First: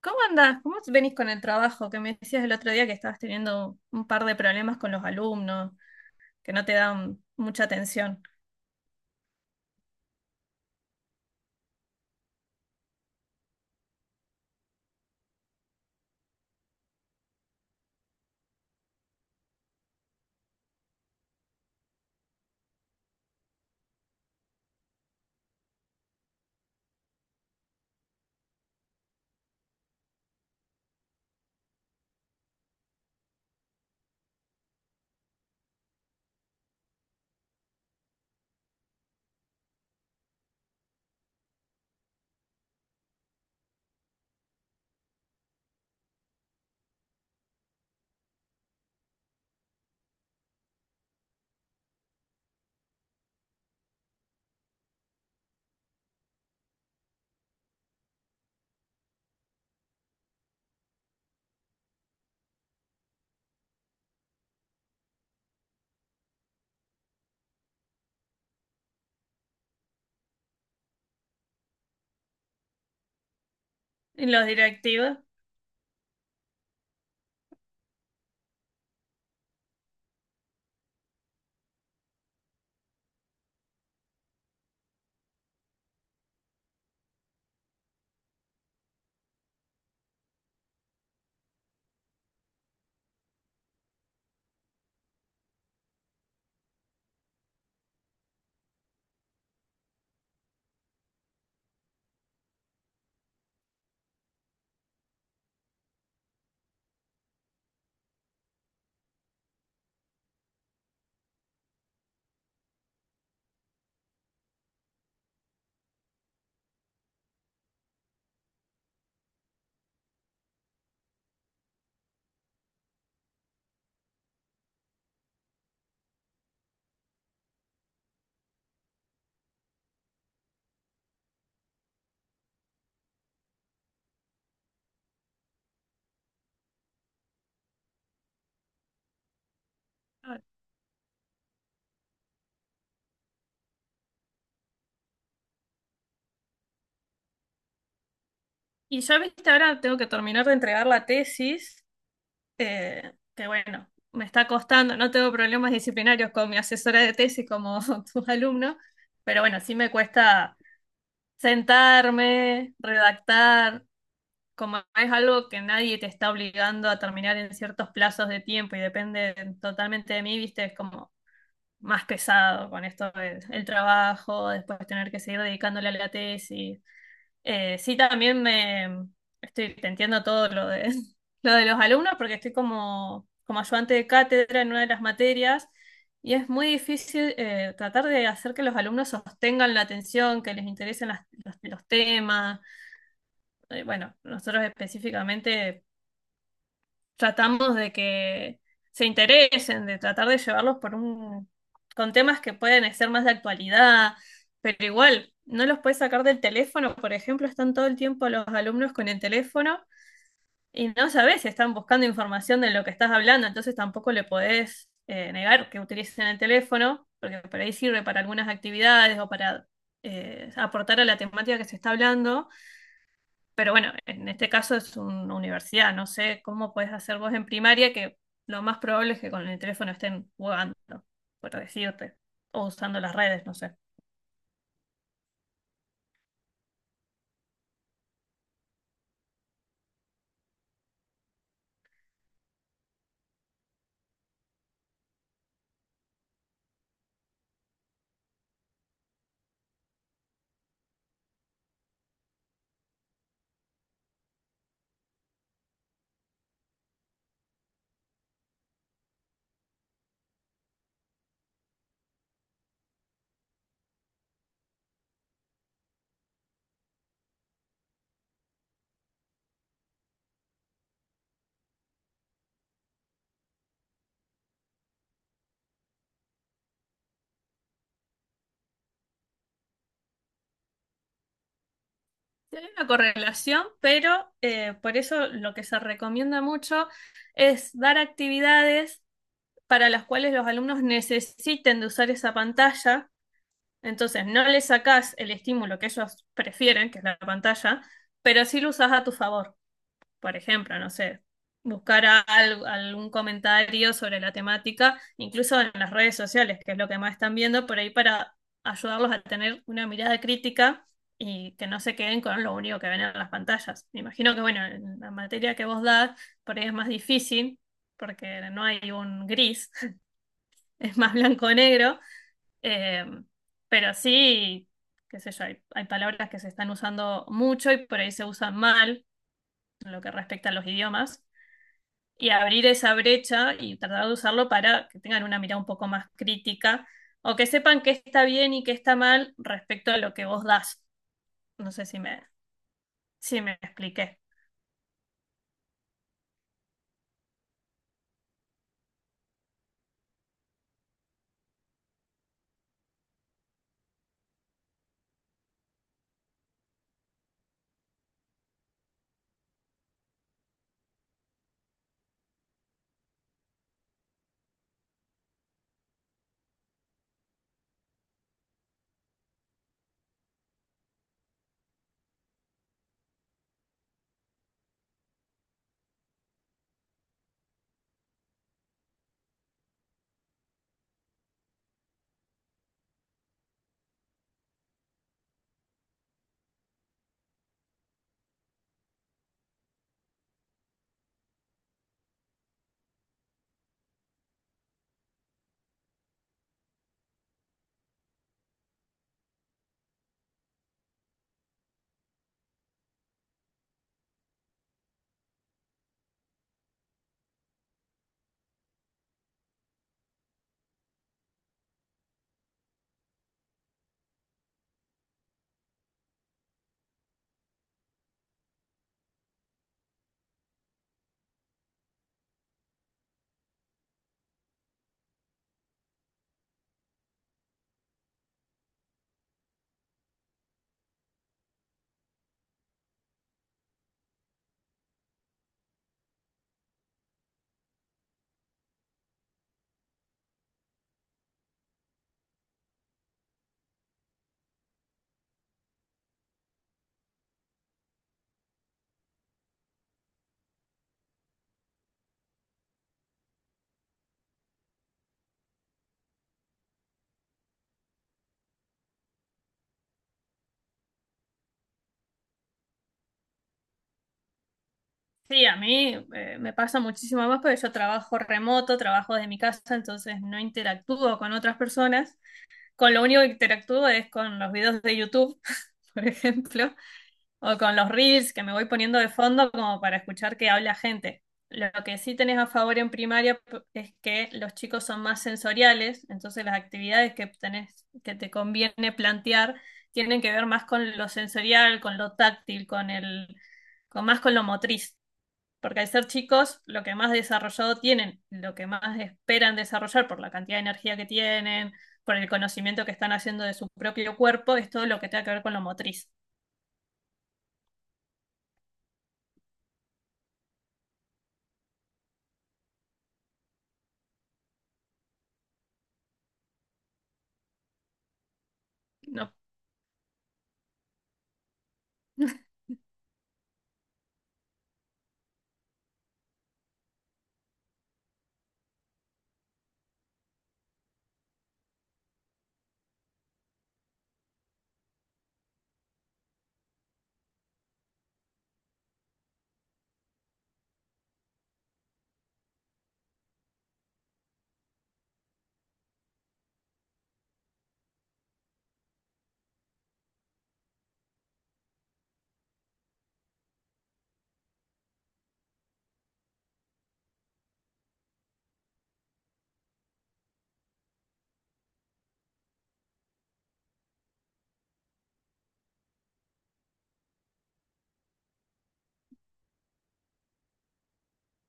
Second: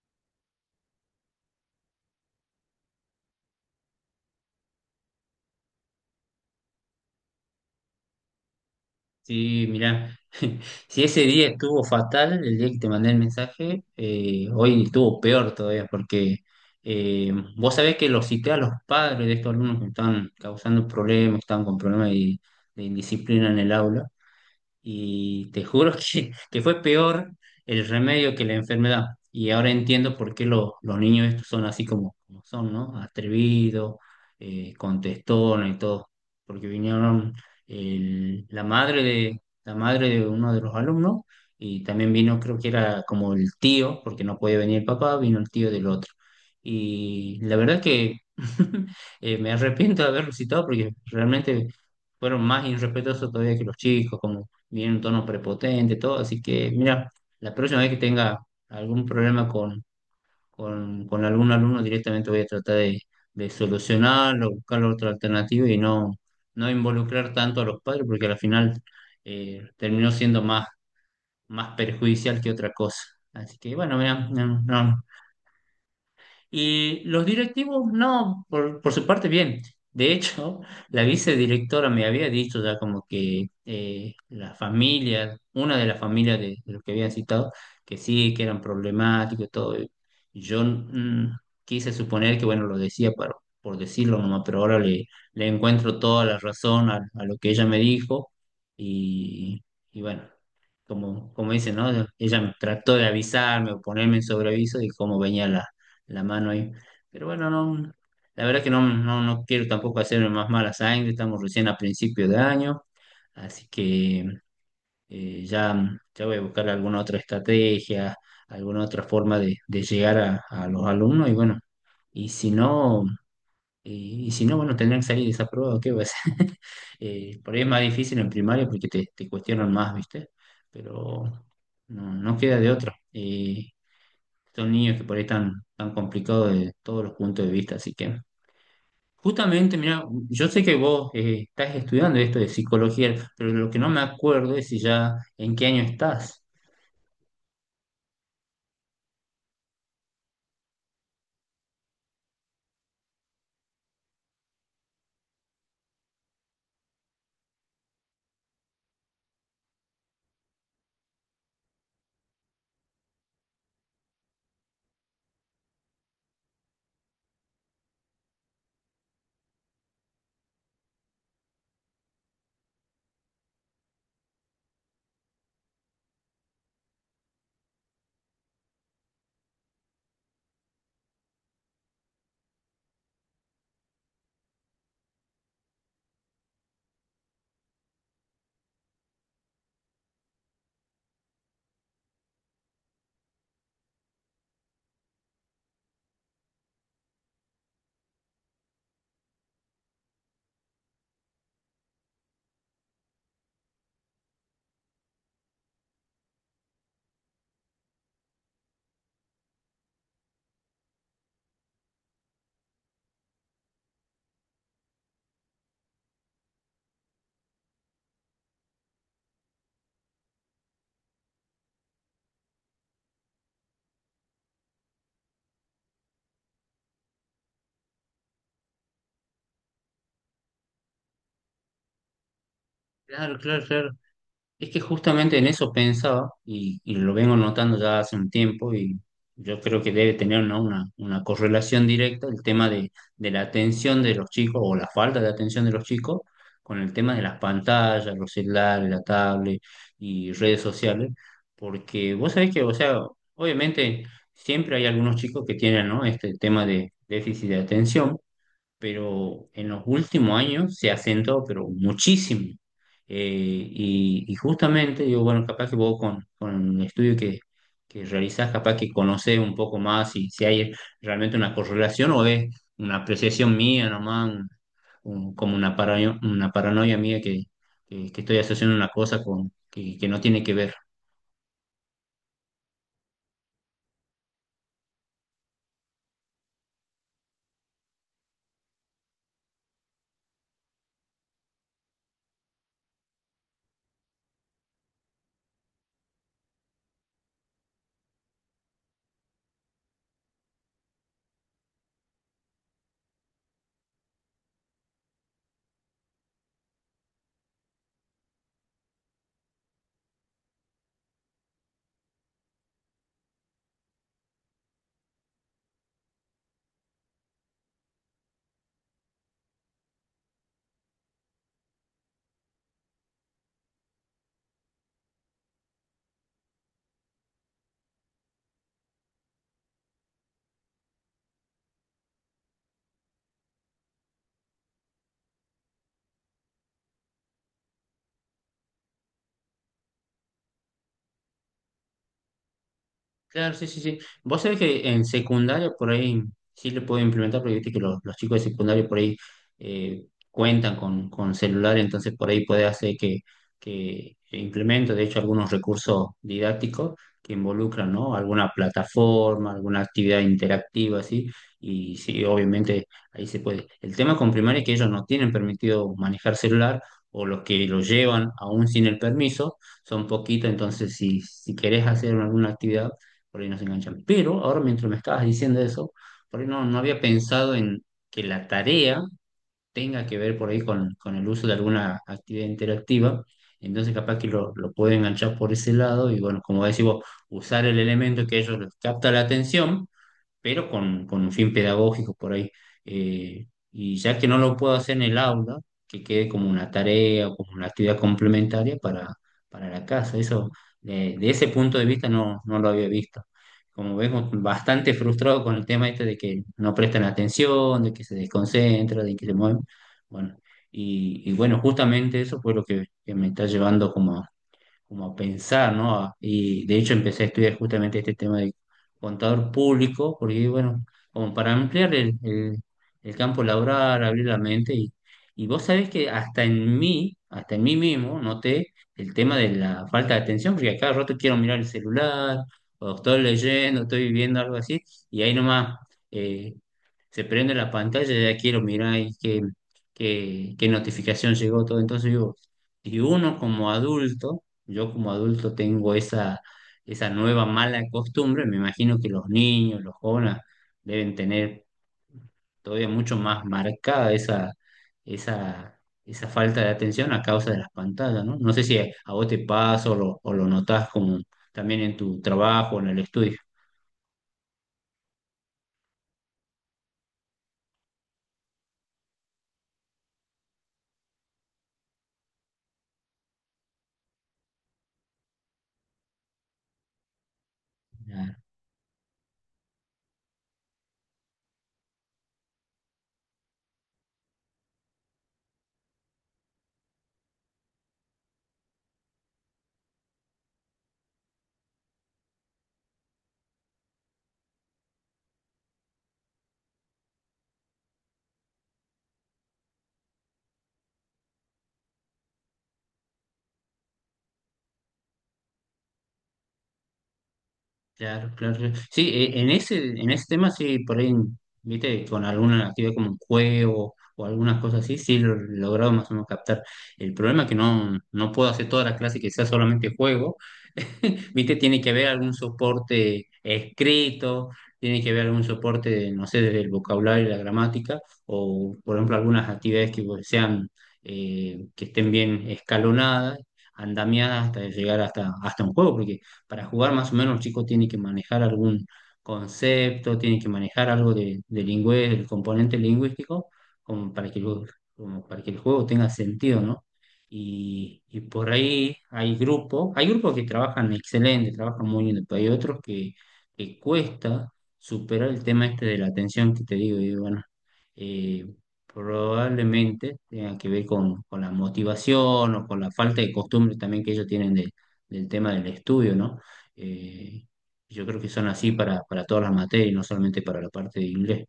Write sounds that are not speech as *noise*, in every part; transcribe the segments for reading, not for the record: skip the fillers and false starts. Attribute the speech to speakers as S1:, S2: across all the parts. S1: ¿Cómo andás? ¿Cómo venís con el trabajo? Que me decías el otro día que estabas teniendo un par de problemas con los alumnos, que no te dan mucha atención.
S2: Sí, mirá, *laughs* si ese día estuvo fatal, el día que te mandé el mensaje, hoy estuvo peor todavía, porque eh, vos sabés que los cité a los padres de estos alumnos que me están causando problemas, que están con problemas de indisciplina en el aula, y te juro *laughs* que fue peor el remedio que la enfermedad. Y ahora entiendo por qué los niños estos son así como, como son, ¿no? Atrevidos, contestones y todo. Porque vinieron la madre de uno de los alumnos y también vino, creo que era como el tío, porque no podía venir el papá, vino el tío del otro. Y la verdad que *laughs* me arrepiento de haberlo citado porque realmente fueron más irrespetuosos todavía que los chicos, viene un tono prepotente, todo. Así que, mira, la próxima vez que tenga algún problema con, con algún alumno, directamente voy a tratar de solucionarlo, buscar otra alternativa y no, no involucrar tanto a los padres, porque al final terminó siendo más, más perjudicial que otra cosa. Así que, bueno,
S1: ¿Y
S2: mira,
S1: los
S2: no, no,
S1: directivos?
S2: y los directivos, no, por su parte, bien. De hecho, la vicedirectora me había dicho ya como que la familia, una de las familias de los que habían citado, que sí, que eran problemáticos y todo. Y yo quise suponer que, bueno, lo decía por decirlo nomás, pero ahora le, le encuentro toda la razón a lo que ella me dijo. Y, y bueno, como, como dice, ¿no? Ella trató de avisarme o ponerme en sobreaviso de cómo venía la mano ahí. Pero bueno, no, la verdad que no, no, no quiero tampoco hacerme más mala sangre, estamos recién a principio de año, así que ya, ya voy a buscar alguna otra estrategia, alguna otra forma de llegar a los alumnos y bueno, y si no, y si no, bueno, tendrán que salir desaprobados, ¿qué va a ser? *laughs* Por ahí es más difícil en primaria porque te cuestionan más, ¿viste? Pero no, no queda de otra. Son niños que por ahí están tan complicados de todos los puntos de vista, así que justamente, mira,
S1: Ah.
S2: yo sé que vos estás estudiando esto de psicología, pero lo que no me acuerdo es si ya en qué año estás.
S1: Y yo, viste, ahora tengo que terminar de entregar la tesis, que bueno, me está costando. No tengo problemas disciplinarios con mi asesora de tesis como *laughs* tus alumnos, pero bueno, sí me cuesta sentarme, redactar. Como es algo que nadie te está obligando a terminar en ciertos plazos de tiempo y depende totalmente de mí, viste, es como más pesado con esto del el trabajo, después tener que seguir dedicándole a la tesis. Sí, también me estoy, te entiendo todo lo de, *laughs* lo de los alumnos porque estoy como, como ayudante de cátedra en una de las materias. Y es muy difícil tratar de hacer que los alumnos sostengan la atención, que les interesen los temas. Bueno, nosotros específicamente tratamos de que se interesen, de tratar de llevarlos por con temas que pueden ser más de actualidad, pero igual, no los puedes sacar del teléfono. Por ejemplo, están todo el tiempo los alumnos con el teléfono y no sabes si están buscando información de lo que estás hablando, entonces tampoco le podés negar que utilicen el teléfono, porque por ahí sirve para algunas actividades o para aportar a la temática que se está hablando. Pero bueno, en este caso es una universidad, no sé cómo puedes hacer vos en primaria, que lo más probable es que con el teléfono estén jugando, por decirte, o usando las
S2: Claro,
S1: redes, no
S2: claro,
S1: sé.
S2: claro. Es que justamente en eso pensaba y lo vengo notando ya hace un tiempo y yo creo que debe tener, ¿no?, una correlación directa el tema de la atención de los chicos o la falta de atención de los chicos con el tema de las pantallas, los celulares, la tablet y redes sociales, porque vos sabés que, o sea, obviamente siempre hay algunos chicos que tienen, ¿no?, este tema de déficit de atención pero en los últimos años se ha acentuado, pero muchísimo. Eh, y, y justamente, yo, bueno, capaz que vos con el estudio que realizás, capaz que conocés un poco más si, si hay realmente una correlación o es una apreciación mía nomás, como una paranoia mía que estoy asociando una cosa con, que no tiene que ver.
S1: Sí, hay una correlación, pero por eso lo que se recomienda mucho es dar actividades para las cuales los alumnos necesiten de usar esa pantalla. Entonces, no le sacás el estímulo que ellos prefieren, que es la pantalla, pero sí lo usás a tu favor. Por ejemplo, no sé, buscar algún comentario sobre la temática, incluso en las redes sociales, que es lo que más están viendo, por ahí para ayudarlos a tener una mirada crítica y que no se queden con lo único que ven en las pantallas. Me imagino que, bueno, en la materia que vos das, por ahí es más difícil, porque no hay un gris, *laughs* es más blanco o negro, eh, pero sí, qué sé yo, hay palabras que se están usando mucho y por ahí se usan mal en lo que respecta a los idiomas, y abrir esa brecha y tratar de usarlo para que tengan una mirada un poco más crítica o que sepan qué está bien y qué está mal respecto a lo que vos das. No sé si me, si me
S2: Claro, sí, sí, sí.
S1: expliqué.
S2: Vos sabés que en secundaria por ahí sí le puedo implementar, porque viste que los chicos de secundaria por ahí cuentan con celular, entonces por ahí puede hacer que implemento, de hecho, algunos recursos didácticos que involucran, ¿no? Alguna plataforma, alguna actividad interactiva, así, y sí, obviamente ahí se puede. El tema con primaria es que ellos no tienen permitido manejar celular, o los que lo llevan aún sin el permiso, son poquitos, entonces si, si querés hacer alguna actividad por ahí nos enganchan. Pero ahora mientras me estabas diciendo eso, por ahí no, no había pensado en que la tarea tenga que ver por ahí con el uso de alguna actividad interactiva. Entonces capaz que lo pueden enganchar por ese lado y bueno, como decís vos, usar el elemento que ellos les capta la atención pero con un fin pedagógico por ahí. Y ya que no lo puedo hacer en el aula, que quede como una tarea o como una actividad complementaria para la casa. Eso, de ese punto de vista no, no lo había visto. Como vemos, bastante frustrado con el tema este de que no prestan atención, de que se desconcentra, de que se mueven. Bueno, y bueno, justamente eso fue lo que me está llevando como como a pensar, ¿no? Y de hecho empecé a estudiar justamente este tema de contador público, porque bueno, como para ampliar el campo laboral, abrir la mente, y vos sabés que hasta en mí mismo, noté el tema de la falta de atención, porque a cada rato quiero mirar el celular, o estoy leyendo, estoy viviendo algo así, y ahí nomás eh, se prende la pantalla y ya quiero mirar y qué, qué, qué notificación llegó todo. Entonces digo, y uno como adulto, yo como adulto tengo esa, esa nueva mala costumbre, me imagino que los niños, los jóvenes deben tener todavía mucho más marcada esa, esa, esa falta de atención a causa de las pantallas, ¿no? No sé si a vos te pasa o lo notás como también en tu trabajo, en el estudio.
S1: Sí, a mí me pasa muchísimo más porque yo trabajo remoto, trabajo desde mi casa, entonces no interactúo con otras personas. Con lo único que interactúo es con los videos de YouTube, *laughs* por ejemplo. O con los reels que me voy poniendo de fondo como para escuchar que habla gente. Lo que sí tenés a favor en primaria es que los chicos son más sensoriales, entonces las actividades que tenés, que te conviene plantear, tienen que ver más con lo sensorial, con lo táctil, con el, con más con lo motriz. Porque al ser chicos, lo que más desarrollado tienen, lo que más esperan desarrollar por la cantidad de energía que tienen, por el conocimiento que están haciendo de su propio cuerpo, es todo lo que tenga que ver con lo motriz.
S2: Claro, claro, claro. Sí, en ese tema sí, por ahí, viste, con alguna actividad como un juego o algunas cosas así, sí lo he logrado más o menos captar. El problema es que no, no puedo hacer toda la clase que
S1: No.
S2: sea solamente juego, *laughs* viste, tiene que haber algún soporte escrito, tiene que haber algún soporte, no sé, desde el vocabulario y la gramática, o por ejemplo algunas actividades que pues, sean, que estén bien escalonadas, andamiadas hasta llegar hasta, hasta un juego, porque para jugar más o menos los chicos tienen que manejar algún concepto, tienen que manejar algo de del componente lingüístico, como para que, como para que el juego tenga sentido, ¿no? Y por ahí hay grupos que trabajan excelente, trabajan muy bien, pero hay otros que cuesta superar el tema este de la atención que te digo, y bueno, eh, probablemente tenga que ver con la motivación o con la falta de costumbre también que ellos tienen del tema del estudio, ¿no? Eh, yo creo que son así para todas las materias, no solamente para la parte de inglés.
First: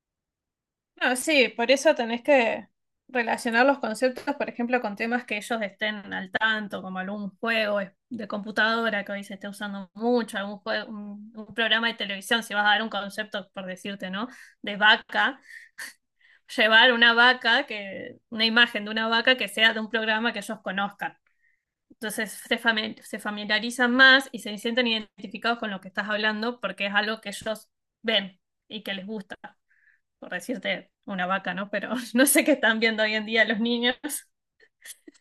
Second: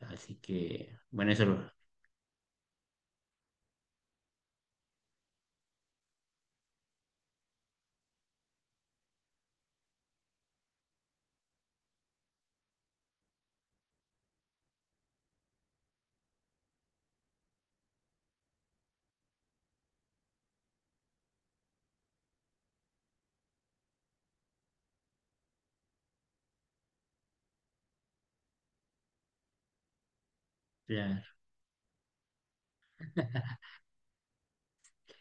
S2: Así que,
S1: No,
S2: bueno, eso
S1: sí, por
S2: lo...
S1: eso tenés que relacionar los conceptos, por ejemplo, con temas que ellos estén al tanto, como algún juego de computadora que hoy se esté usando mucho, algún un programa de televisión. Si vas a dar un concepto, por decirte, ¿no? De vaca, llevar una vaca, que, una imagen de una vaca que sea de un programa que ellos conozcan. Entonces se se familiarizan más y se sienten identificados con lo que estás hablando porque es algo que ellos ven y que les gusta, por decirte una
S2: ya.
S1: vaca, ¿no? Pero *laughs* no sé qué están viendo hoy en día
S2: *laughs*
S1: los niños.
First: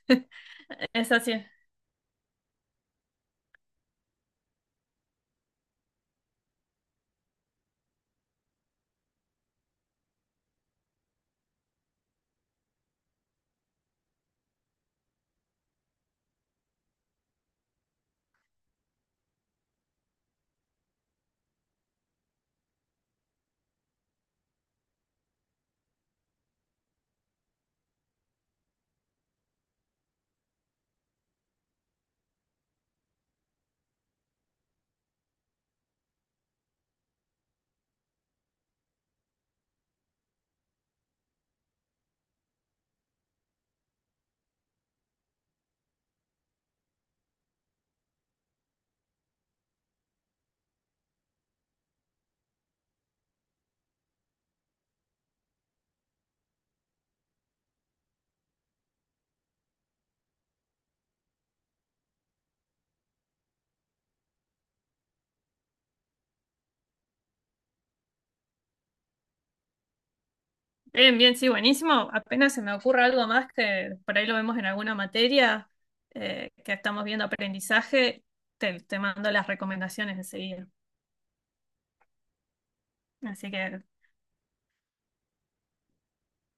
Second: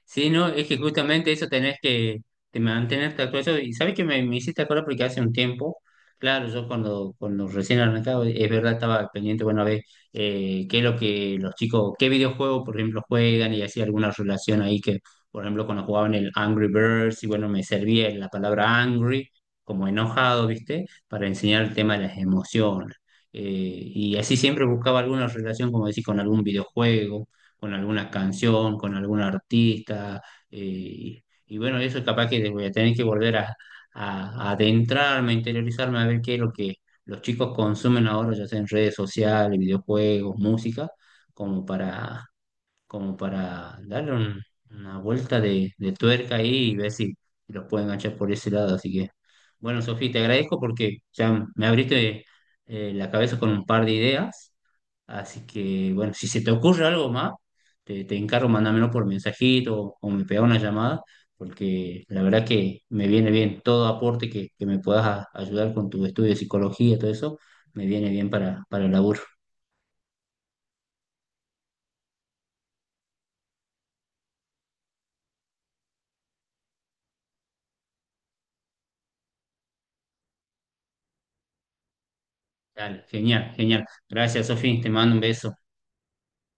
S2: Sí, no, es que
S1: Es
S2: justamente
S1: así.
S2: eso tenés que te mantenerte actualizado. Y sabes que me hiciste acordar porque hace un tiempo, claro, yo cuando, cuando recién arrancaba, es verdad, estaba pendiente, bueno, a ver qué es lo que los chicos, qué videojuegos, por ejemplo, juegan y hacía alguna relación ahí que, por ejemplo, cuando jugaban el Angry Birds, y bueno, me servía la palabra angry, como enojado, ¿viste? Para enseñar el tema de las emociones. Y así siempre buscaba alguna relación, como decís, con algún videojuego con alguna canción, con algún artista. Y, y bueno, eso es capaz que voy a tener que volver a, a adentrarme, a interiorizarme, a ver qué es lo que los chicos consumen ahora, ya sea en redes sociales, videojuegos, música, como para, como para darle una vuelta de tuerca ahí y ver si los pueden enganchar por ese lado. Así que, bueno, Sofía, te agradezco porque ya me abriste la cabeza con un par de ideas. Así que, bueno, si se te ocurre algo más, te encargo, mándamelo por mensajito o me pega una llamada, porque la verdad que me viene bien todo aporte que me puedas ayudar con tu estudio de psicología, todo eso, me viene bien para el laburo.
S1: Bien, bien, sí, buenísimo. Apenas se me ocurre algo más que por ahí lo vemos en alguna materia, que estamos viendo aprendizaje, te mando las recomendaciones enseguida.
S2: Dale,
S1: Así
S2: genial,
S1: que
S2: genial. Gracias, Sofía, te mando un beso.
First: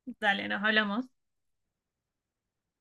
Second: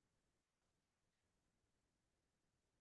S1: dale, nos hablamos.